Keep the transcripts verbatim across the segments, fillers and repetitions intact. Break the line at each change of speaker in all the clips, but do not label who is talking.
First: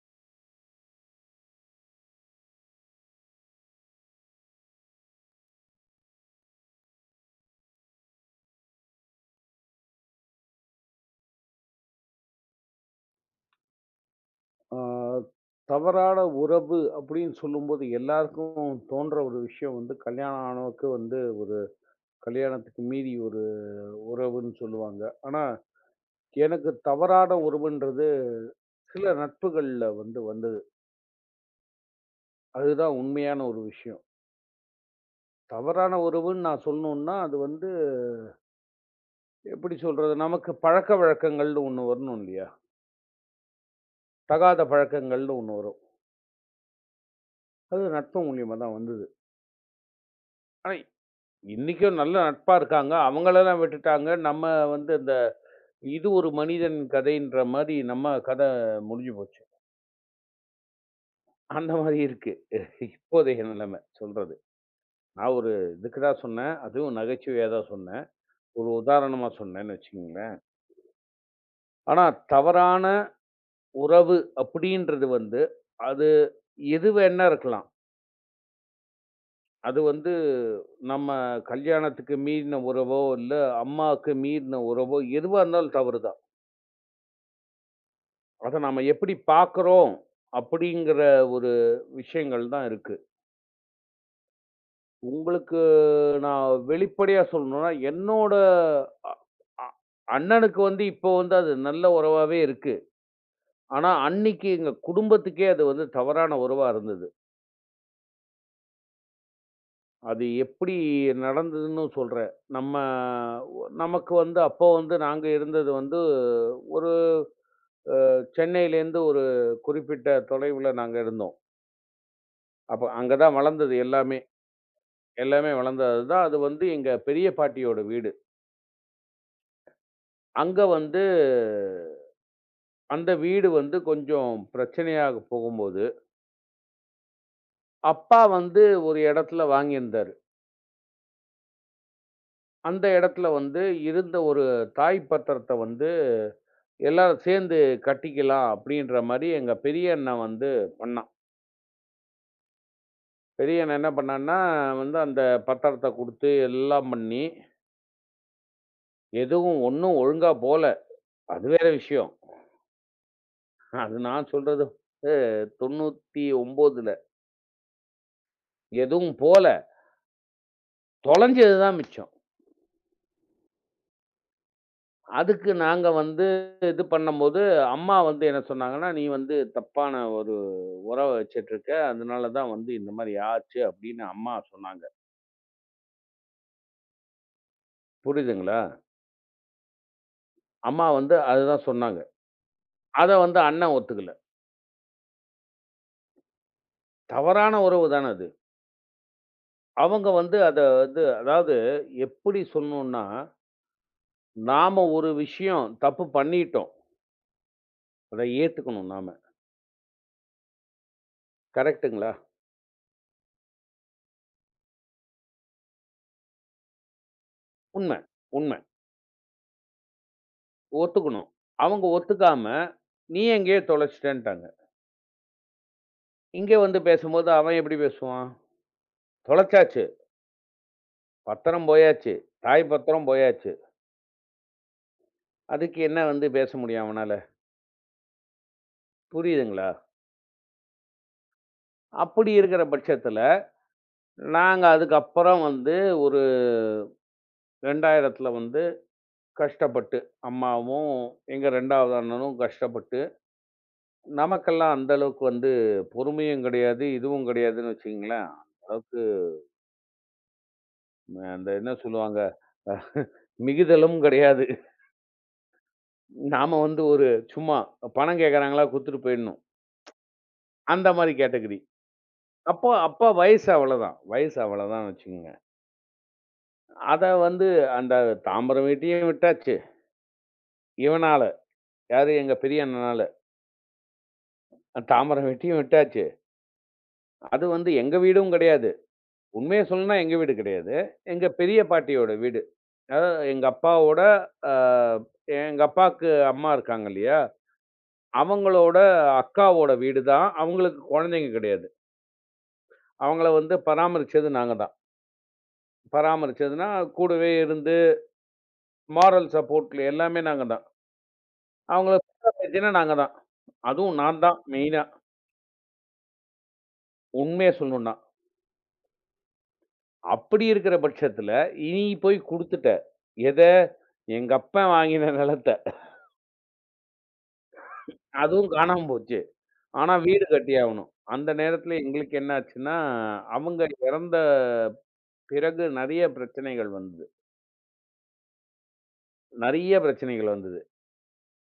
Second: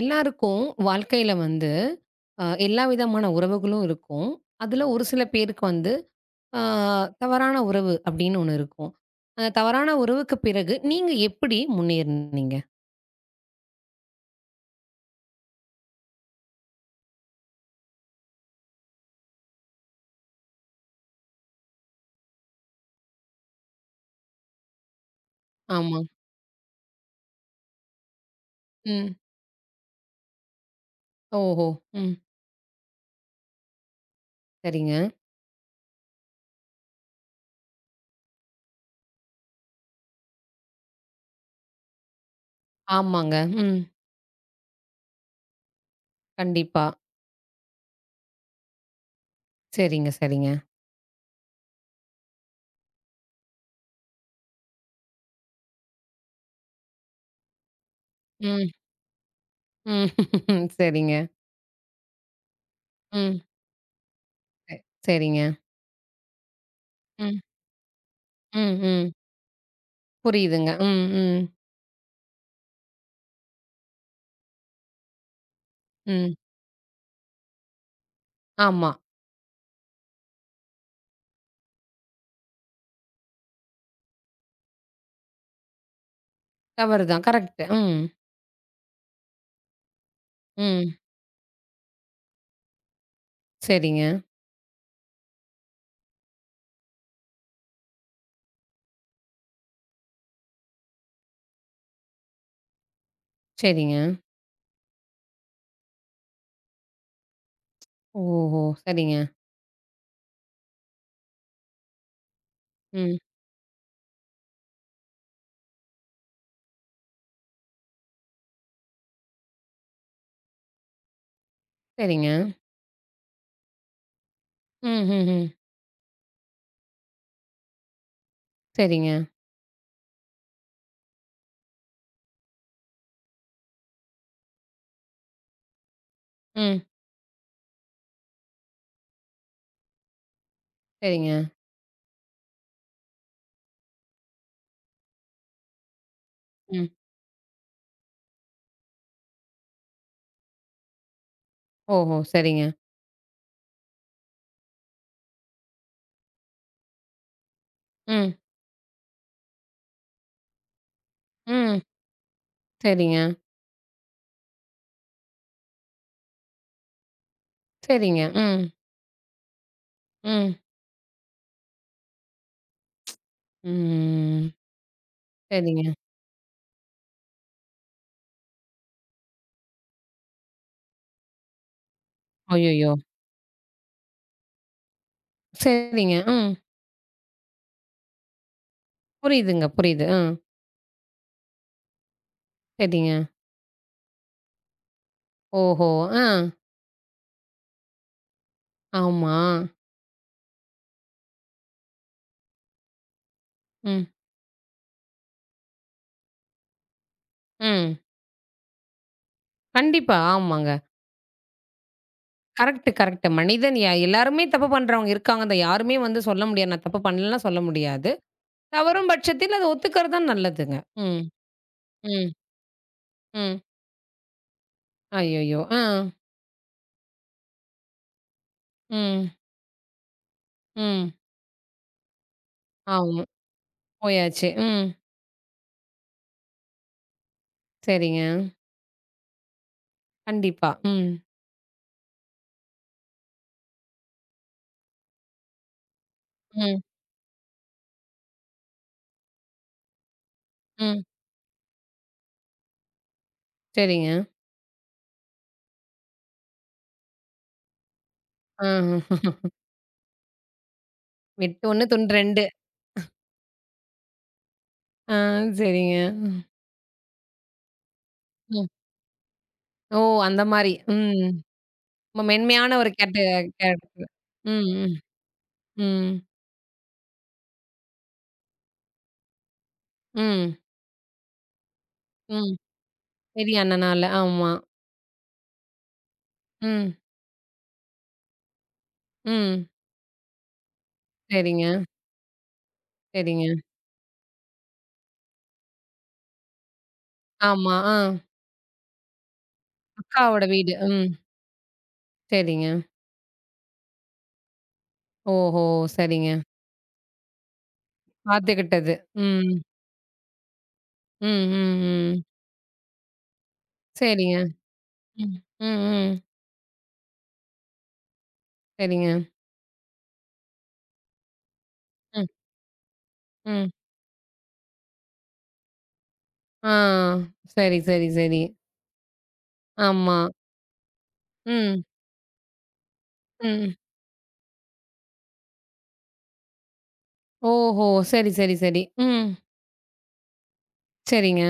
எல்லாருக்கும் வாழ்க்கையில வந்து அ எல்லா விதமான உறவுகளும் இருக்கும். அதுல ஒரு சில பேருக்கு வந்து அ தவறான உறவு அப்படின்னு ஒண்ணு இருக்கும். அந்த தவறான உறவுக்கு பிறகு நீங்க எப்படி முன்னேறுனீங்க?
ஆ, தவறான உறவு அப்படின்னு சொல்லும்போது எல்லாருக்கும் தோன்ற ஒரு விஷயம் வந்து கல்யாணம் ஆனவுக்கு வந்து ஒரு கல்யாணத்துக்கு மீறி ஒரு உறவுன்னு சொல்லுவாங்க. ஆனா,
ஆமா.
எனக்கு தவறான உறவுன்றது சில
ம்.
நட்புகள்ல வந்து வந்தது.
ஓஹோ! ம்.
அதுதான் உண்மையான ஒரு விஷயம்.
சரிங்க.
தவறான உறவுன்னு நான் சொல்லணுன்னா, அது வந்து எப்படி சொல்றது? நமக்கு பழக்கவழக்கங்கள்னு ஒண்ணு வரணும் இல்லையா?
ஆமாங்க. ம்.
தகாத பழக்கங்கள்னு ஒண்ணு வரும்.
கண்டிப்பா.
அது நட்பு மூலியமா தான் வந்தது.
சரிங்க, சரிங்க.
ஆனா, இன்னைக்கும் நல்ல நட்பா இருக்காங்க. அவங்களெல்லாம் விட்டுட்டாங்க. நம்ம வந்து இந்த இது ஒரு மனிதன் கதைன்ற மாரி நம்ம கதை
ம்,
முடிஞ்சு போச்சு.
ம். சரிங்க.
அந்த மாரி இருக்கு.
ம்.
இப்போதைய நிலைமை சொல்றது.
ச
நான்
சரிங்க.
ஒரு இதுக்கு தான் சொன்னேன். அதுவும்
ம்,
நகைச்சுவையா தான் சொன்னேன். ஒரு
ம், ம்.
உதாரணமா சொன்னேன்னு வச்சுக்கங்களேன்.
புரியுதுங்க. ம், ம்,
ஆனா தவறான உறவு அப்படின்றது வந்து, அது
ம்.
எது வேணா இருக்கலாம்.
ஆமா.
அது வந்து நம்ம கல்யாணத்துக்கு மீறின உறவோ, இல்ல அம்மாவுக்கு மீறின உறவோ, எதுவா இருந்தாலும் தவறு தான்.
தவறு தான். கரெக்ட். ம்,
அத நாம எப்படி பார்க்குறோம்
ம்.
அப்படிங்கிற ஒரு விஷயங்கள் தான் இருக்கு.
சரிங்க,
உங்களுக்கு நான் வெளிப்படையா சொல்லணும்னா, என்னோட அ அ அண்ணனுக்கு வந்து இப்போ வந்து அது நல்ல உறவாவே இருக்கு. ஆனா,
சரிங்க.
அன்னைக்கு எங்க குடும்பத்துக்கே அது வந்து தவறான உறவா இருந்தது.
ஓஹோ! சரிங்க.
அது எப்படி நடந்ததுன்னு சொல்றேன். நம்ம
ம்.
ஒ நமக்கு வந்து அப்போ வந்து நாங்க இருந்தது வந்து ஒரு அ சென்னையிலேருந்து ஒரு குறிப்பிட்ட தொலைவுல நாங்க இருந்தோம்.
சரிங்க.
அப்ப அங்க தான் வளர்ந்தது எல்லாமே.
ம், ம்,
எல்லாமே
ம்.
வளர்ந்தது தான். அது வந்து எங்க பெரிய பாட்டியோட வீடு.
சரிங்க.
அங்க வந்து அந்த வீடு வந்து கொஞ்சம் பிரச்சனையாக போகும்போது,
ம்.
அப்பா வந்து ஒரு இடத்துல வாங்கியிருந்தாரு.
சரிங்க.
அந்த இடத்துல வந்து இருந்த ஒரு தாய் பத்திரத்த வந்து
ம்.
எல்லாரும் சேர்ந்து கட்டிக்கலாம் அப்படின்ற மாரி எங்க பெரிய அண்ணன் வந்து பண்ணான்.
ஓஹோ! சரிங்க.
பெரிய அண்ணன் என்ன பண்ணான்னா, வந்து அந்த பத்திரத்த குடுத்து எல்லாம் பண்ணி,
ம்,
எதுவும் ஒண்ணும் ஒழுங்கா போல. அது வேற
ம்.
விஷயம்.
சரிங்க,
அது நான் சொல்றது வந்து தொண்ணூத்தொன்பதுல
சரிங்க. ம்,
எதுவும் போல.
ம்,
தொலைஞ்சது தான் மிச்சம்.
ம்.
அதுக்கு
சரிங்க.
நாங்க வந்து இது பண்ணம்போது, அம்மா வந்து என்ன சொன்னாங்கன்னா, "நீ வந்து தப்பான ஒரு உறவ வச்சுட்ருக்க. அதனால தான் வந்து
அய்யய்யோ!
இந்த மாரி ஆச்சு." அப்படின்னு அம்மா சொன்னாங்க.
சரிங்க. ம்.
புரியுதுங்களா?
புரியுதுங்க, புரியுது. ஆ.
அம்மா வந்து அதுதான் சொன்னாங்க. அத
சரிங்க.
வந்து அண்ணன் ஒத்துக்கல.
ஓஹோ! ஆ.
தவறான உறவு தான அது.
ஆமா.
அவங்க வந்து அத வந்து அதாவது எப்படி சொல்லணும்னா,
ம்,
நாம ஒரு விஷயம் தப்பு பண்ணிட்டோம்.
ம்.
அத ஏத்துக்கணும் நாம.
கண்டிப்பா. ஆமாங்க.
கரெக்ட்டுங்களா?
Correct, correct. மனிதன் ய எல்லாருமே தப்பு பண்றவங்க இருக்காங்க. அத யாருமே வந்து சொல்ல முடியாது. நான் தப்பு பண்ணலன்லாம் சொல்ல
உண்ம,
முடியாது.
உண்ம.
தவறும் பட்சத்தில் அத ஒத்துக்கிறது தான் நல்லதுங்க. ம்,
ஒத்துக்கணும். அவங்க
ம்.
ஒத்துக்காம, "நீ
ம்.
எங்கேயோ தொலைச்சிட்டன்ட்டாங்க."
அய்யய்யோ! ஆ.
இங்க வந்து பேசும்போது அவன் எப்படி பேசுவான்?
ம்,
தொலைச்சாச்சு.
ம்.
பத்திரம் போயாச்சு. தாய் பத்திரம்
ஆமா.
போயாச்சு.
போயாச்சு. ம்.
அதுக்கு என்ன வந்து பேச முடியும் அவனால?
சரிங்க.
புரியுதுங்களா?
கண்டிப்பா. ம்,
அப்படி இருக்கிற பட்சத்துல, நாங்க அதுக்கப்புறம் வந்து ஒரு
ம்,
இரண்டாயிரத்துல வந்து கஷ்டப்பட்டு, அம்மாவும்,
ம்.
எங்க ரெண்டாவது அண்ணனும் கஷ்டப்பட்டு,
சரிங்க.
நமக்கெல்லாம் அந்த அளவுக்கு வந்து பொறுமையும் கிடையாது, இதுவும் கிடையாதுன்னு வச்சுக்கங்களேன். அந்த
ஆ.
அளவுக்கு ம- அந்த
வெட்டு
என்ன
ஒண்ணு துண்டு
சொல்லுவாங்க?
ரெண்டு.
மிகுதலும் கிடையாது.
ஆ சரிங்க.
நாம வந்து ஒரு சும்மா பணம் கேட்கறாங்களா
ம்.
குடுத்துட்டு போயிடணும்.
ஓ! அந்த மாரி.
அந்த மாரி
ம்.
கேட்டகரி.
ரொம்ப
அப்போ
மென்மையான ஒரு
அப்ப
கேட்டு
வயசு அவ்வளோதான்.
கேரக்டர்.
வயசு
ம்,
அவ்வளோதான்
ம்,
வச்சுக்கோங்க.
ம்,
அத வந்து அந்த தாம்பரம் வீட்டையும் விட்டாச்சு.
ம்,
இவனால, யாரு எங்க
ம்.
பெரிய அண்ணனால.
பெரிய அண்ணனால. ஆமா.
தாம்பரம் வீட்டையும் விட்டாச்சு.
ம்,
அது வந்து எங்க வீடும் கிடையாது. உண்மைய
ம்.
சொல்லணும்னா எங்க வீடு கிடையாது. எங்க பெரிய
சரிங்க,
பாட்டியோட வீடு. அதாவது எங்க
சரிங்க.
அப்பாவோட அ எங்க அப்பாவுக்கு அம்மா இருக்காங்க இல்லையா?
ஆமா. ஆ.
அவங்களோட அக்காவோட வீடு தான்.
அக்காவோட வீடு.
அவங்களுக்கு
ம்.
குழந்தைங்க கிடையாது.
சரிங்க.
அவங்கள வந்து பராமரிச்சது நாங்க தான்.
ஓஹோ! சரிங்க.
பராமரிச்சதுன்னா கூடவே இருந்து,
பாத்துக்கிட்டது.
மாரல்
ம்.
சப்போர்ட்ல எல்லாமே நாங்க தான்.
ம், ம்,
அவங்கள
ம்.
உட்கார வச்சதே நாங்க தான். அதுவும் நான்
சரிங்க.
தான் மெயினா.
ம், ம், ம்.
உண்மைய சொல்லணும்னா.
சரிங்க.
அப்படி இருக்கிற பட்சத்துல, நீ போய்
ம்,
குடுத்துட்ட. எத?
ம்.
எங்க அப்பன் வாங்கின நிலத்த.
ஆ. சரி, சரி, சரி.
அதுவும் காணாம போச்சு. ஆனா
ஆமா.
வீடு கட்டியாவணும். அந்த நேரத்துல
ம்,
எங்களுக்கு என்ன ஆச்சுன்னா, அவங்க
ம்.
இறந்த பிறகு நெறைய பிரச்சனைகள் வந்தது.
ஓஹோ! சரி, சரி, சரி. ம்.
நெறைய பிரச்சனைகள் வந்தது.
சரிங்க.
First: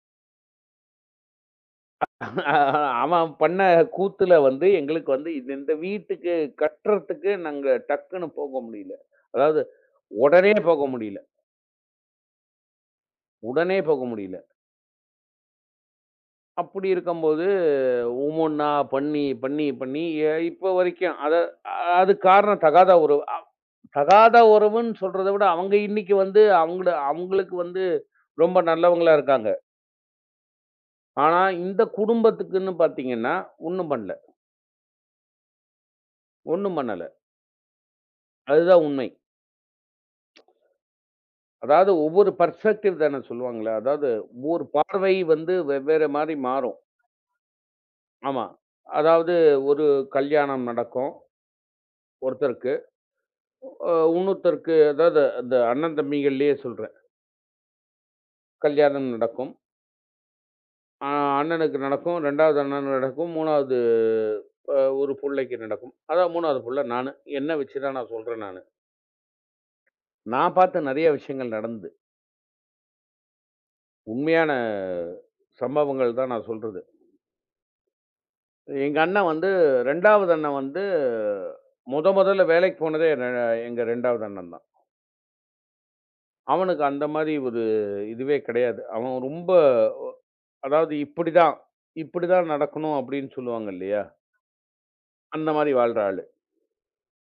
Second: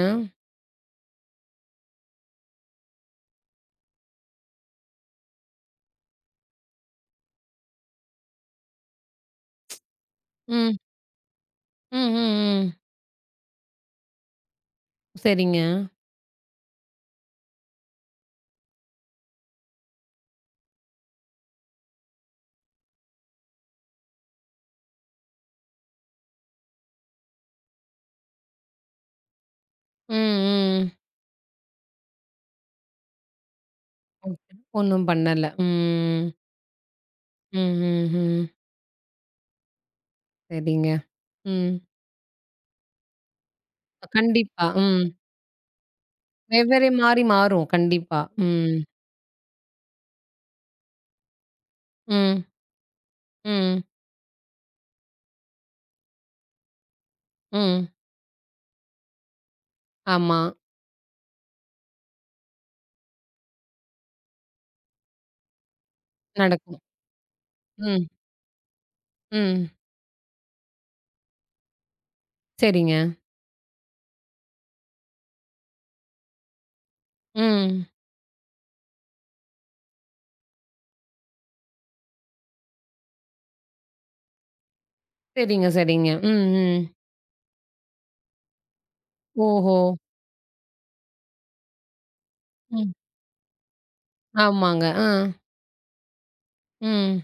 அவன் பண்ண கூத்துல வந்து எங்களுக்கு வந்து இது இந்த வீட்டுக்கு கட்டுறதுக்கு நாங்க டக்குன்னு போக முடியல. அதாவது உடனே
ம்,
போக முடியல.
ம், ம், ம்.
உடனே போக முடியல.
சரிங்க.
அப்படி இருக்கும்போது, ஒவ்வொன்னா பண்ணி, பண்ணி, பண்ணி எ இப்ப வரைக்கும் அத அது காரணம் தகாத உறவு. அ தகாத உறவுன்னு சொல்றத விட, அவங்க இன்னைக்கு வந்து அவங்கள அவங்களுக்கு வந்து ரொம்ப நல்லவங்களா இருக்காங்க.
ம், ம்.
ஆனா, இந்த குடும்பத்துக்குன்னு பார்த்தீங்கன்னா, ஒண்ணும் பண்ணல.
ஓகே. ஒண்ணும் பண்ணல. ம்.
ஒண்ணும் பண்ணல.
ம், ம், ம்.
அதுதான் உண்மை.
சரிங்க. ம்.
அதாவது ஒவ்வொரு பெர்ஸ்பெக்டிவ் தானே சொல்லுவாங்கல்ல. அதாவது
கண்டிப்பா.
ஒவ்வொரு
ம்.
பார்வை வந்து வெவ்வேற மாரி மாறும்.
வெவ்வேறு மாறி மாறும். கண்டிப்பா.
ஆமா.
ம்.
அதாவது ஒரு கல்யாணம் நடக்கும்.
ம்.
ஒருத்தருக்கு.
ம்.
அ இன்னொருத்தருக்கு அதாவது அந்த அண்ணன் தம்பிகள்லயே சொல்றேன்.
ம்.
கல்யாணம் நடக்கும்.
ஆமா.
அ அண்ணனுக்கு நடக்கும். 2வது அண்ணனுக்கு நடக்கும். மூணாவது அ ஒரு புள்ளைக்கு நடக்கும். அதான் மூணாவது
நடக்கும்.
புள்ள நானு. என்ன வச்சு தான்
ம்.
நான் சொல்றேன் நானு.
ம்.
நான் பார்த்த நெறைய விஷயங்கள் நடந்தது.
சரிங்க.
உண்மையான சம்பவங்கள் தான் நான் சொல்றது.
ம்.
எங்க அண்ணன் வந்து ரெண்டாவது அண்ணன் வந்து மொத மொதல்ல வேலைக்கு போனதே எ எங்க ரெண்டாவது அண்ணன் தான்.
சரிங்க, சரிங்க. ம், ம்.
அவனுக்கு அந்த மாரி ஒரு இதுவே கிடையாது. அவன் ரொம்ப
ஓஹோ!
அதாவது இப்படிதான், இப்படிதான்
ம்.
நடக்கணும் அப்படின்னு சொல்லுவாங்க இல்லையா?
ஆமாங்க. ஆ.
அந்த மாரி வாழ்ற ஆளு.
ம்.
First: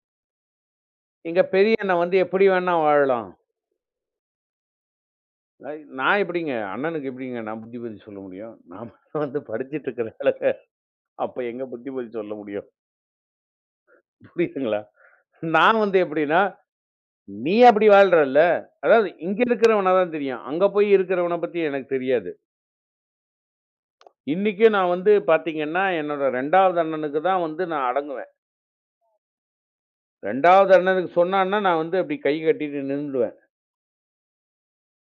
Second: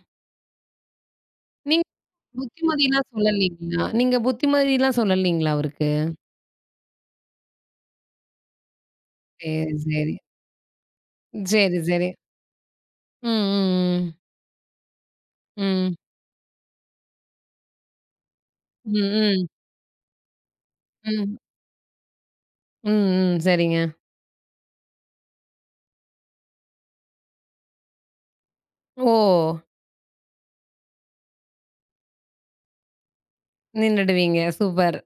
எங்க பெரிய
நீங்க
அண்ணன் வந்து எப்படி வேணா
புத்திமதிலாம்
வாழலாம்.
சொல்லலீங்களா? நீங்க புத்திமதிலாம் சொல்லலீங்களா
அ
அவருக்கு?
நான் எப்படிங்க? அண்ணனுக்கு எப்படிங்க நான் புத்தி பதி சொல்ல முடியும்? நான் வந்து
சரி,
படிச்சுட்டு இருக்கிற
சரி.
ஆளுங்க. அப்ப எங்க
சரி,
புத்தி
சரி.
பதி சொல்ல முடியும்?
ம், ம்,
புரியுதுங்களா? நான்
ம்.
வந்து எப்படின்னா, "நீ அப்படி வாழ்றல்ல"
ம்.
அதாவது
ம்,
இங்க
ம்.
இருக்கிறவன தான் தெரியும். அங்க போய்
ம்.
இருக்கிறவன பத்தி எனக்கு தெரியாது.
ம், ம். சரிங்க.
இன்னிக்கும் நான் வந்து பார்த்தீங்கன்னா, என்னோட ரெண்டாவது அண்ணனுக்கு தான் வந்து நான் அடங்குவேன்.
ஓ!
2வது அண்ணனுக்கு சொன்னான்னா, நான் வந்து அப்படி கை கட்டிட்டு நின்னுடுவேன்.
நின்னுடுவீங்க. சூப்பர்.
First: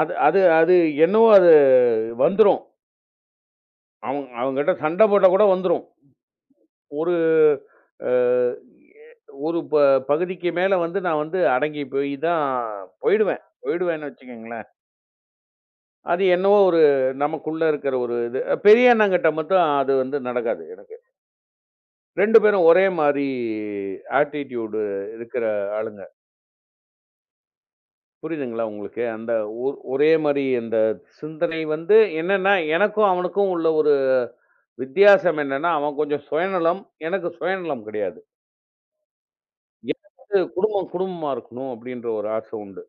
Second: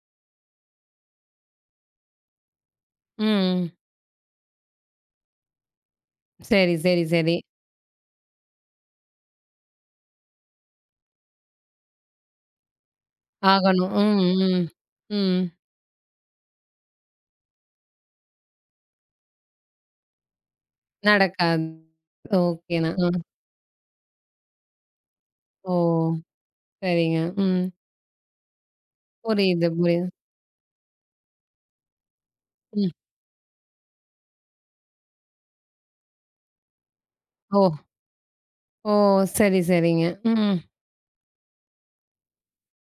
அது அது அது என்னவோ அது வந்துரும்.
ம்.
அவங்க அவங்ககிட்ட சண்டை போட்டா கூட வந்துரும்.
சரி, சரி,
ஒரு
சரி.
அ ஒரு ப பகுதிக்கு மேல வந்து நான் வந்து அடங்கி போய் தான் போயிடுவேன்.
ஆகணும்.
போயிடுவேன்னு
ம், ம்.
வச்சுக்கங்களேன்.
ம்.
அது என்னவோ ஒரு நமக்குள்ள இருக்கிற ஒரு இது. பெரிய அண்ணங்கிட்ட மட்டும் அது வந்து நடக்காது எனக்கு.
நடக்காது.
இரண்டு பேரும் ஒரே
ஓகேனா. அ.
மாரி ஆட்டிட்யூடு இருக்கிற
ஓ!
ஆளுங்க.
சரிங்க. ம்.
புரியுதுங்களா உங்களுக்கு? அந்த
புரியுது, புரியுது.
ஒரே மாரி அந்த சிந்தனை வந்து என்னன்னா,
ம்.
எனக்கும் அவனுக்கும் உள்ள ஒரு வித்தியாசம் என்னன்னா, அவன் கொஞ்சம் சுயநலம். எனக்கு
ஓ!
சுயநலம் கிடையாது.
ஓ! சரி, சரிங்க.
எனக்கு வந்து
ம்.
குடும்பம் குடும்பமா இருக்கணும் அப்டின்ற ஒரு ஆசை உண்டு.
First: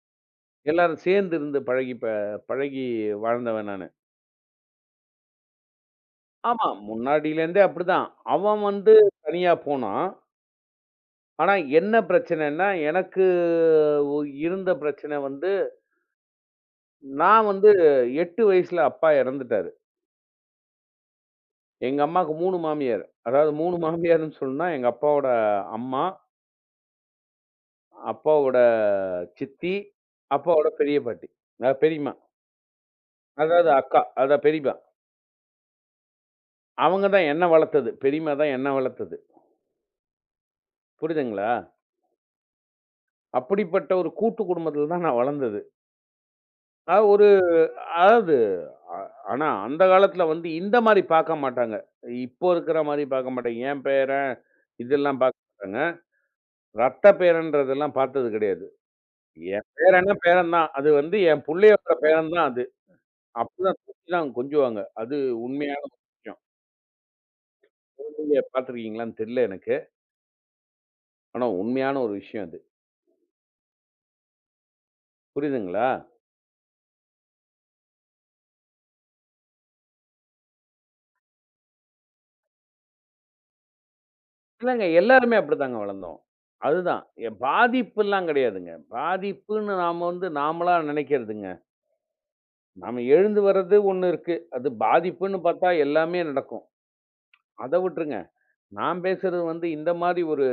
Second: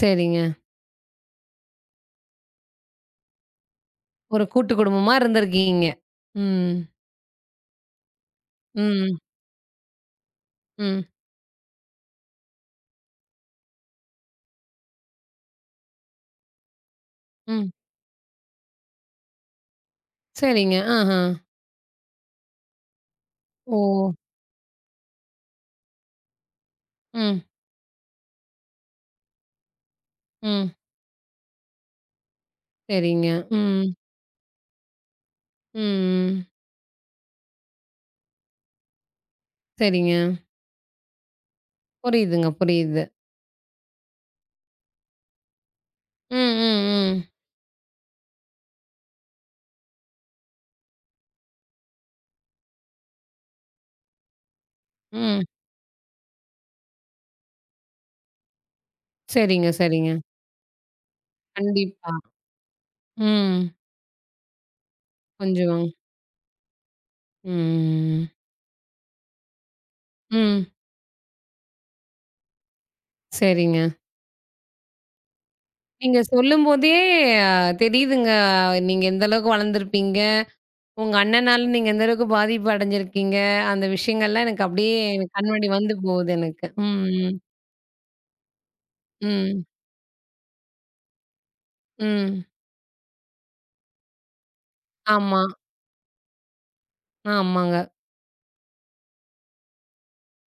சரிங்க.
எல்லாரும் சேர்ந்து இருந்து பழகி ப பழகி வாழ்ந்தவன் நானு.
ஒரு கூட்டு குடும்பமா இருந்திருக்கீங்க.
ஆமா,
ம்.
முன்னாடியிலேருந்தே அப்படிதான். அவன் வந்து
ம்.
தனியா போனான்.
ம்.
ஆனா என்ன பிரச்சனைன்னா, எனக்கு ஒ இருந்த பிரச்சனை வந்து, நான்
ம்.
வந்து எட்டு வயசுல அப்பா இறந்துட்டாரு.
சரிங்க. ஆஹா.
எங்க அம்மாவுக்கு மூணு மாமியார். அதாவது மூணு
ஓ!
மாமியார்ன்னு சொன்னா, எங்க அப்பாவோட அம்மா,
ம்.
அப்பாவோட சித்தி, அப்பாவோட
ம்.
பெரிய பாட்டி. அதாவது பெரியம்மா.
சரிங்க.
அதாவது
ம்.
அக்கா. அதான் பெரியம்மா.
ம்.
அவங்க தான் என்ன வளர்த்தது. பெரியம்மா தான் என்ன வளர்த்தது.
சரிங்க.
புரியுதுங்களா?
புரியுதுங்க, புரியுது.
அப்படிப்பட்ட ஒரு கூட்டு குடும்பத்தில தான் நான் வளர்ந்தது.
ம். ம்.
அது
ம்.
ஒரு அதாவது அ ஆனா அந்த காலத்தில வந்து இந்த மாரி பார்க்க மாட்டாங்க. இப்போ இருக்கிற மாரி பார்க்க மாட்டாங்க. என் பேரன் இதெல்லாம் பார்க்க
ம்.
மாட்டாங்க. ரத்த பேரன்றதெல்லாம் பார்த்தது கிடையாது. என்
சரிங்க, சரிங்க.
பேரன்னா பேரன் தான். அது வந்து என் புள்ளையோட
கண்டிப்பா.
பேரன் தான் அது.
ம்.
அப்படிதான் தூக்கி தான் கொஞ்சுவாங்க. அது உண்மையான
கொஞ்சம்.
ஒரு விஷயம்.
ம்.
நீங்க பார்த்துருக்கீங்களான்னு தெரியல எனக்கு.
ம்.
ஆனா உண்மையான ஒரு விஷயம் அது.
சரிங்க.
புரியுதுங்களா?
நீங்க சொல்லும்போதே அ தெரியுதுங்க, நீங்க எந்த அளவுக்கு வளர்ந்துருப்பீங்க. உங்க அண்ணனால நீங்க எந்த அளவுக்கு பாதிப்பு அடைஞ்சிருக்கீங்க, அந்த விஷயங்கள்லாம் எனக்கு
இல்லங்க
அப்படியே எனக்கு
எல்லாருமே
கண் முன்னாடி
அப்படித்தாங்க
வந்து
வளர்ந்தோம்.
போகுது எனக்கு.
அதுதான். எ
ம்,
பாதிப்புலாம் கிடையாதுங்க.
ம்,
பாதிப்புன்னு நாம வந்து நாமளா நினைக்கிறதுங்க.
ம்.
நாம எழுந்து வர்றது ஒண்ணு இருக்கு. அது பாதிப்புன்னு
ஆமா.
பார்த்தா எல்லாமே நடக்கும்.
ஆமாங்க.
அத விட்டுருங்க. நான் பேசுறது வந்து இந்த மாரி ஒரு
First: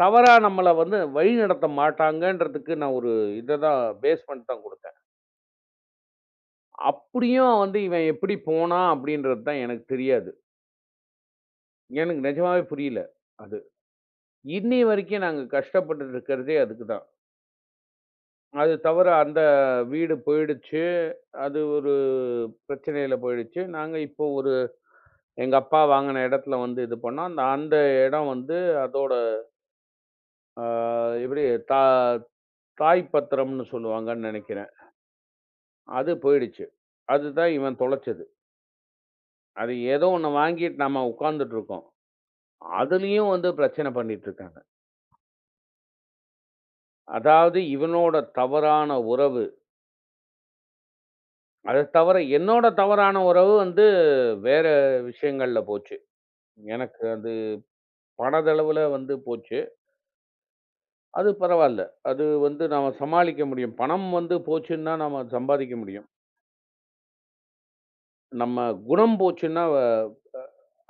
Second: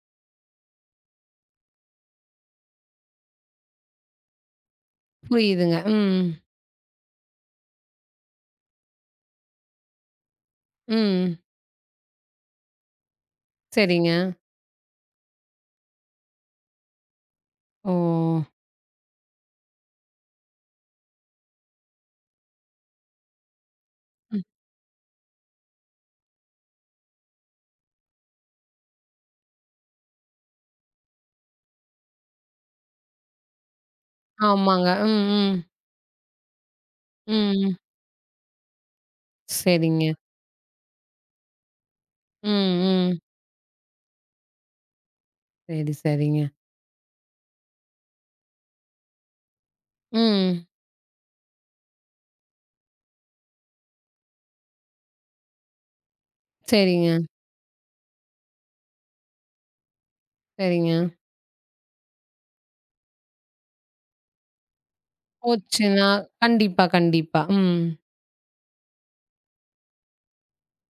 தவறா நம்மள வந்து வழிநடத்த மாட்டாங்கன்றதுக்கு நான் ஒரு இத தான் பேஸ் பண்ணி தான் குடுத்தேன்.
புரியுதுங்க. ம்,
அப்படியும் வந்து இவன் எப்படி போனான் அப்படின்றது தான் எனக்கு தெரியாது.
ம்.
எனக்கு நிஜமாவே புரியல அது.
சரிங்க.
இன்னி வரைக்கும் நாங்க கஷ்டப்பட்டுட்டு இருக்கிறதே அதுக்கு தான்.
ஓ!
அது தவிர அந்த வீடு போயிடுச்சு. அது ஒரு பிரச்சனையில போயிடுச்சு. நாங்க இப்போ
ம்.
ஒரு எங்க அப்பா வாங்குன இடத்துல வந்து இது பண்ணோம். அந்த அந்த இடம் வந்து அதோட அ எப்படி தா தாய் பத்திரம்னு சொல்லுவாங்கன்னு நெனைக்கிறேன்.
ஆமாங்க. ம், ம்,
அது போயிடுச்சு. அதுதான்
ம்.
இவன் தொலைச்சது. அது ஏதோ
சரிங்க.
ஒண்ணு வாங்கிட்டு நம்ம உட்கார்ந்துட்டு இருக்கோம்.
ம், ம்.
அதுலயும் வந்து பிரச்சனை பண்ணிட்டு இருக்காங்க.
சரி, சரிங்க.
அதாவது இவனோட தவறான உறவு.
ம்.
அத தவிர என்னோட தவறான உறவு வந்து வேற விஷயங்கள்ல போச்சு. எனக்கு
சரிங்க,
அது பணதளவுல வந்து போச்சு.
சரிங்க.
அது பரவால்ல. அது வந்து நாம சமாளிக்க முடியும். பணம் வந்து போச்சுன்னா நம்ம சம்பாதிக்க
போச்சுன்னா
முடியும்.
கண்டிப்பா, கண்டிப்பா. ம்.
நம்ம குணம் போச்சுன்னா, வ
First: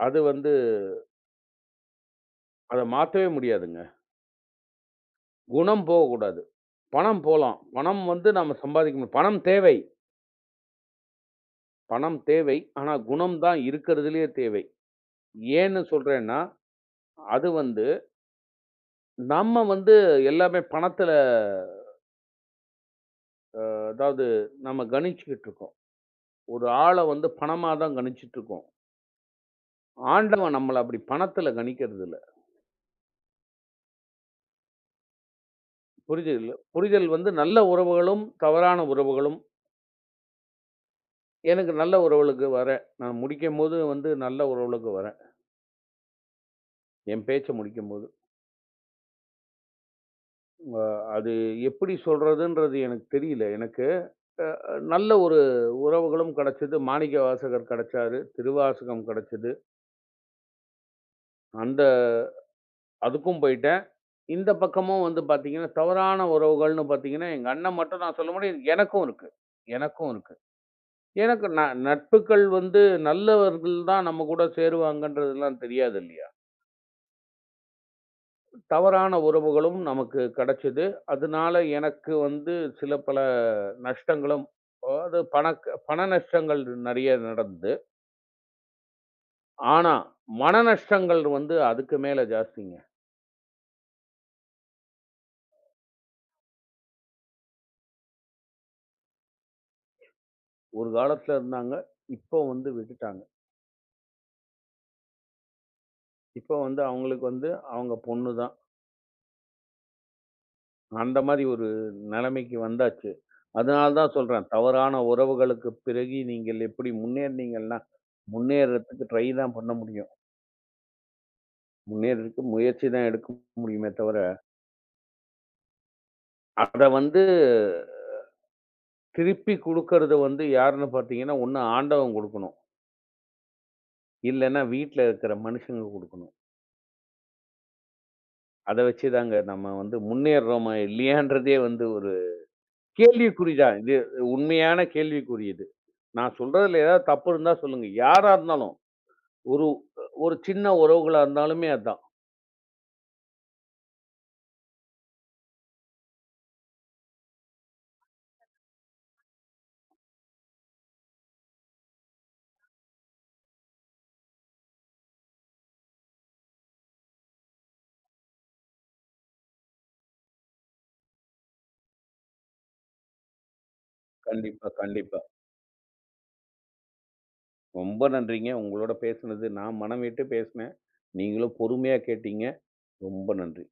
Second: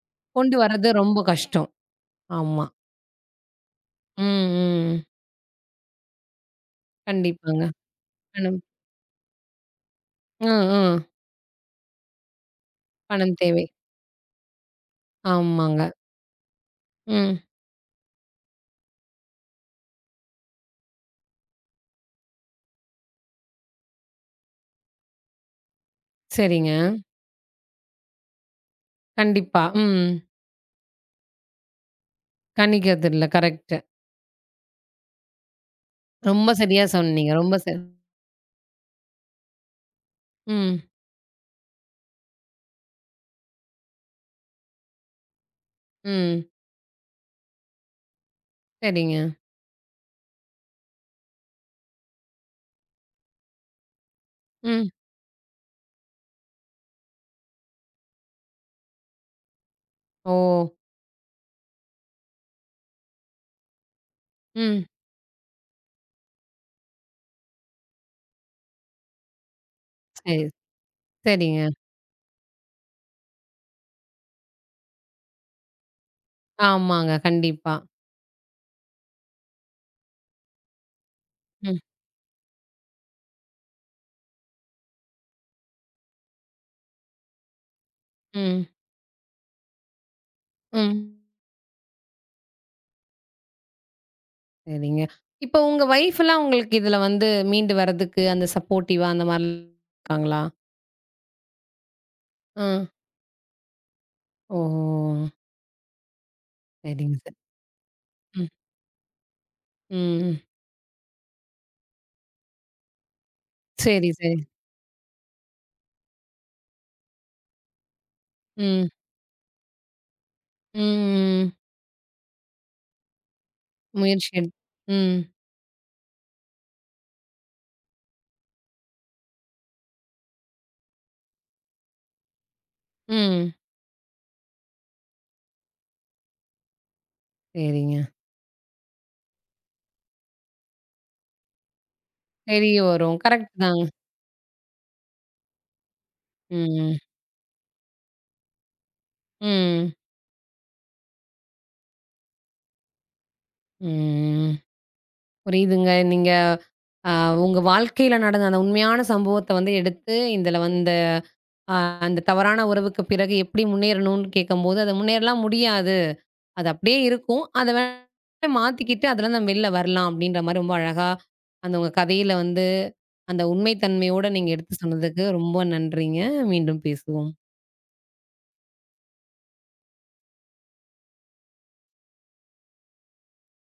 அது வந்து
கொண்டு வர்றது ரொம்ப கஷ்டம். ஆமா.
அத மாத்தவே முடியாதுங்க.
ம், ம்.
குணம் போகக்கூடாது. பணம் போலாம்.
கண்டிப்பாங்க.
பணம் வந்து நம்ம
பணம்.
சம்பாதிக்கணும். பணம் தேவை.
அ, அ.
பணம் தேவை. ஆனா,
பணம்
குணம் தான்
தேவை.
இருக்கிறதுலயே தேவை. ஏன்னு
ஆமாங்க.
சொல்றேன்னா,
ம்.
அது வந்து நம்ம வந்து எல்லாமே பணத்துல அதாவது நம்ம கணிச்சுக்கிட்டு இருக்கோம். ஒரு
சரிங்க.
ஆள வந்து பணமா தான் கணிச்சுட்டு இருக்கோம்.
கண்டிப்பா. ம்.
ஆண்டவன் நம்மள அப்படி பணத்துல கணிக்கிறது இல்ல.
கணிக்கிறதில்ல. கரெக்ட்டு.
புரிதல்
ரொம்ப சரியா
புரிதல்
சொன்னீங்க.
வந்து
ரொம்ப
நல்ல
சரி.
உறவுகளும், தவறான உறவுகளும்
ம்.
எனக்கு நல்ல உறவுகளுக்கு வரேன். நான் முடிக்கும்போது வந்து நல்ல உறவுகளுக்கு வரேன்.
ம்.
என் பேச்ச முடிக்கும்போது.
சரிங்க.
அ அது எப்படி சொல்றதுன்றது எனக்கு தெரியல. எனக்கு அ அ
ம்.
நல்ல ஒரு உறவுகளும் கிடைச்சது. மாணிக்கவாசகர் கிடைச்சாரு. திருவாசகம் கிடைச்சது.
ஓ!
அந்த அதுக்கும் போயிட்டேன். இந்த
ம்.
பக்கமும் வந்து பார்த்தீங்கன்னா, தவறான உறவுகள்னு பார்த்தீங்கன்னா, எங்க அண்ணன் மட்டும் நான் சொல்ல முடியும். எனக்கும் இருக்கு. எனக்கும் இருக்கு.
சரி.
எனக்கு
சரிங்க.
ந நட்புகள் வந்து நல்லவர்கள் தான் நம்ம கூட சேருவாங்கன்றதெல்லாம் தெரியாது இல்லையா?
ஆமாங்க. கண்டிப்பா.
தவறான உறவுகளும் நமக்கு கிடைச்சது. அதனால
ம்.
எனக்கு வந்து சில பல நஷ்டங்களும் அதாவது பணக் பண நஷ்டங்கள் நெறைய நடந்தது.
ம்.
ஆனா, மன
ம்.
நஷ்டங்கள் வந்து அதுக்கு மேல ஜாஸ்திங்க.
சரிங்க. இப்போ உங்க ஒய்ஃப்லாம் உங்களுக்கு இதுல வந்து மீண்டு வர்றதுக்கு அந்த சப்போர்ட்டிவா அந்த மாரிலாம் இருக்காங்களா?
ஒரு காலத்துல இருந்தாங்க. இப்போ வந்து
அ.
விட்டுட்டாங்க.
ஓஹோ!
இப்போ வந்து
சரிங்க
அவங்களுக்கு
சார்.
வந்து அவங்க பொண்ணு
ம்.
தான்.
ம். ம்.
அந்த மாரி ஒரு நிலைமைக்கு வந்தாச்சு. அதனால
சரி,
தான்
சரி.
சொல்றேன். தவறான உறவுகளுக்கு பிறகு நீங்கள் எப்படி முன்னேறினீங்கன்னா,
ம்.
முன்னேறதுக்கு ட்ரை தான் பண்ண முடியும்.
ம்.
முன்னேறதுக்கு முயற்சி தான் எடுக்க முடியுமே தவிர
முயற்சி எடு ம்.
அத வந்து திருப்பி குடுக்கறது வந்து யாருன்னு பார்த்தீங்கன்னா, ஒண்ணு ஆண்டவன் குடுக்கணும்.
ம்.
இல்லன்னா வீட்ல இருக்கிற மனுஷங்க குடுக்கணும்.
சரிங்க.
அத வச்சு தாங்க நம்ம வந்து முன்னேறுறோமா இல்லையான்றதே வந்து ஒரு
தெரிய வரும். கரெக்ட்
கேள்விக்குறி தான்.
தான்.
இது உண்மையான கேள்விக்குறி இது. நான் சொல்றதுல
ம்.
ஏதாவது தப்பு இருந்தா சொல்லுங்க. யாரா இருந்தாலும். ஒரு
ம்.
ஒரு சின்ன உறவுகளா இருந்தாலுமே அதான்.
ம். புரியுதுங்க. நீங்க அ உங்க வாழ்க்கையில நடந்த அந்த உண்மையான சம்பவத்த வந்து எடுத்து, இதில வந்து அ அந்த தவறான உறவுக்கு பிறகு எப்படி முன்னேறணும்னு கேட்கும்போது, அது முன்னேறலாம் முடியாது. அது அப்படியே இருக்கும். அத வேணா மாத்திக்கிட்டு அதுலருந்து நம்ம வெளில வரலாம் அப்படின்ற மாரி ரொம்ப அழகா அந்த உங்க கதையில வந்து அந்த உண்மை தன்மையோட நீங்க
கண்டிப்பா,
எடுத்து
கண்டிப்பா.
சொன்னதுக்கு ரொம்ப நன்றிங்க. மீண்டும் பேசுவோம்.
ரொம்ப நன்றிங்க. உங்களோட பேசுனது நான் மனம் விட்டு பேசினேன். நீங்களும் பொறுமையா கேட்டீங்க. ரொம்ப நன்றி.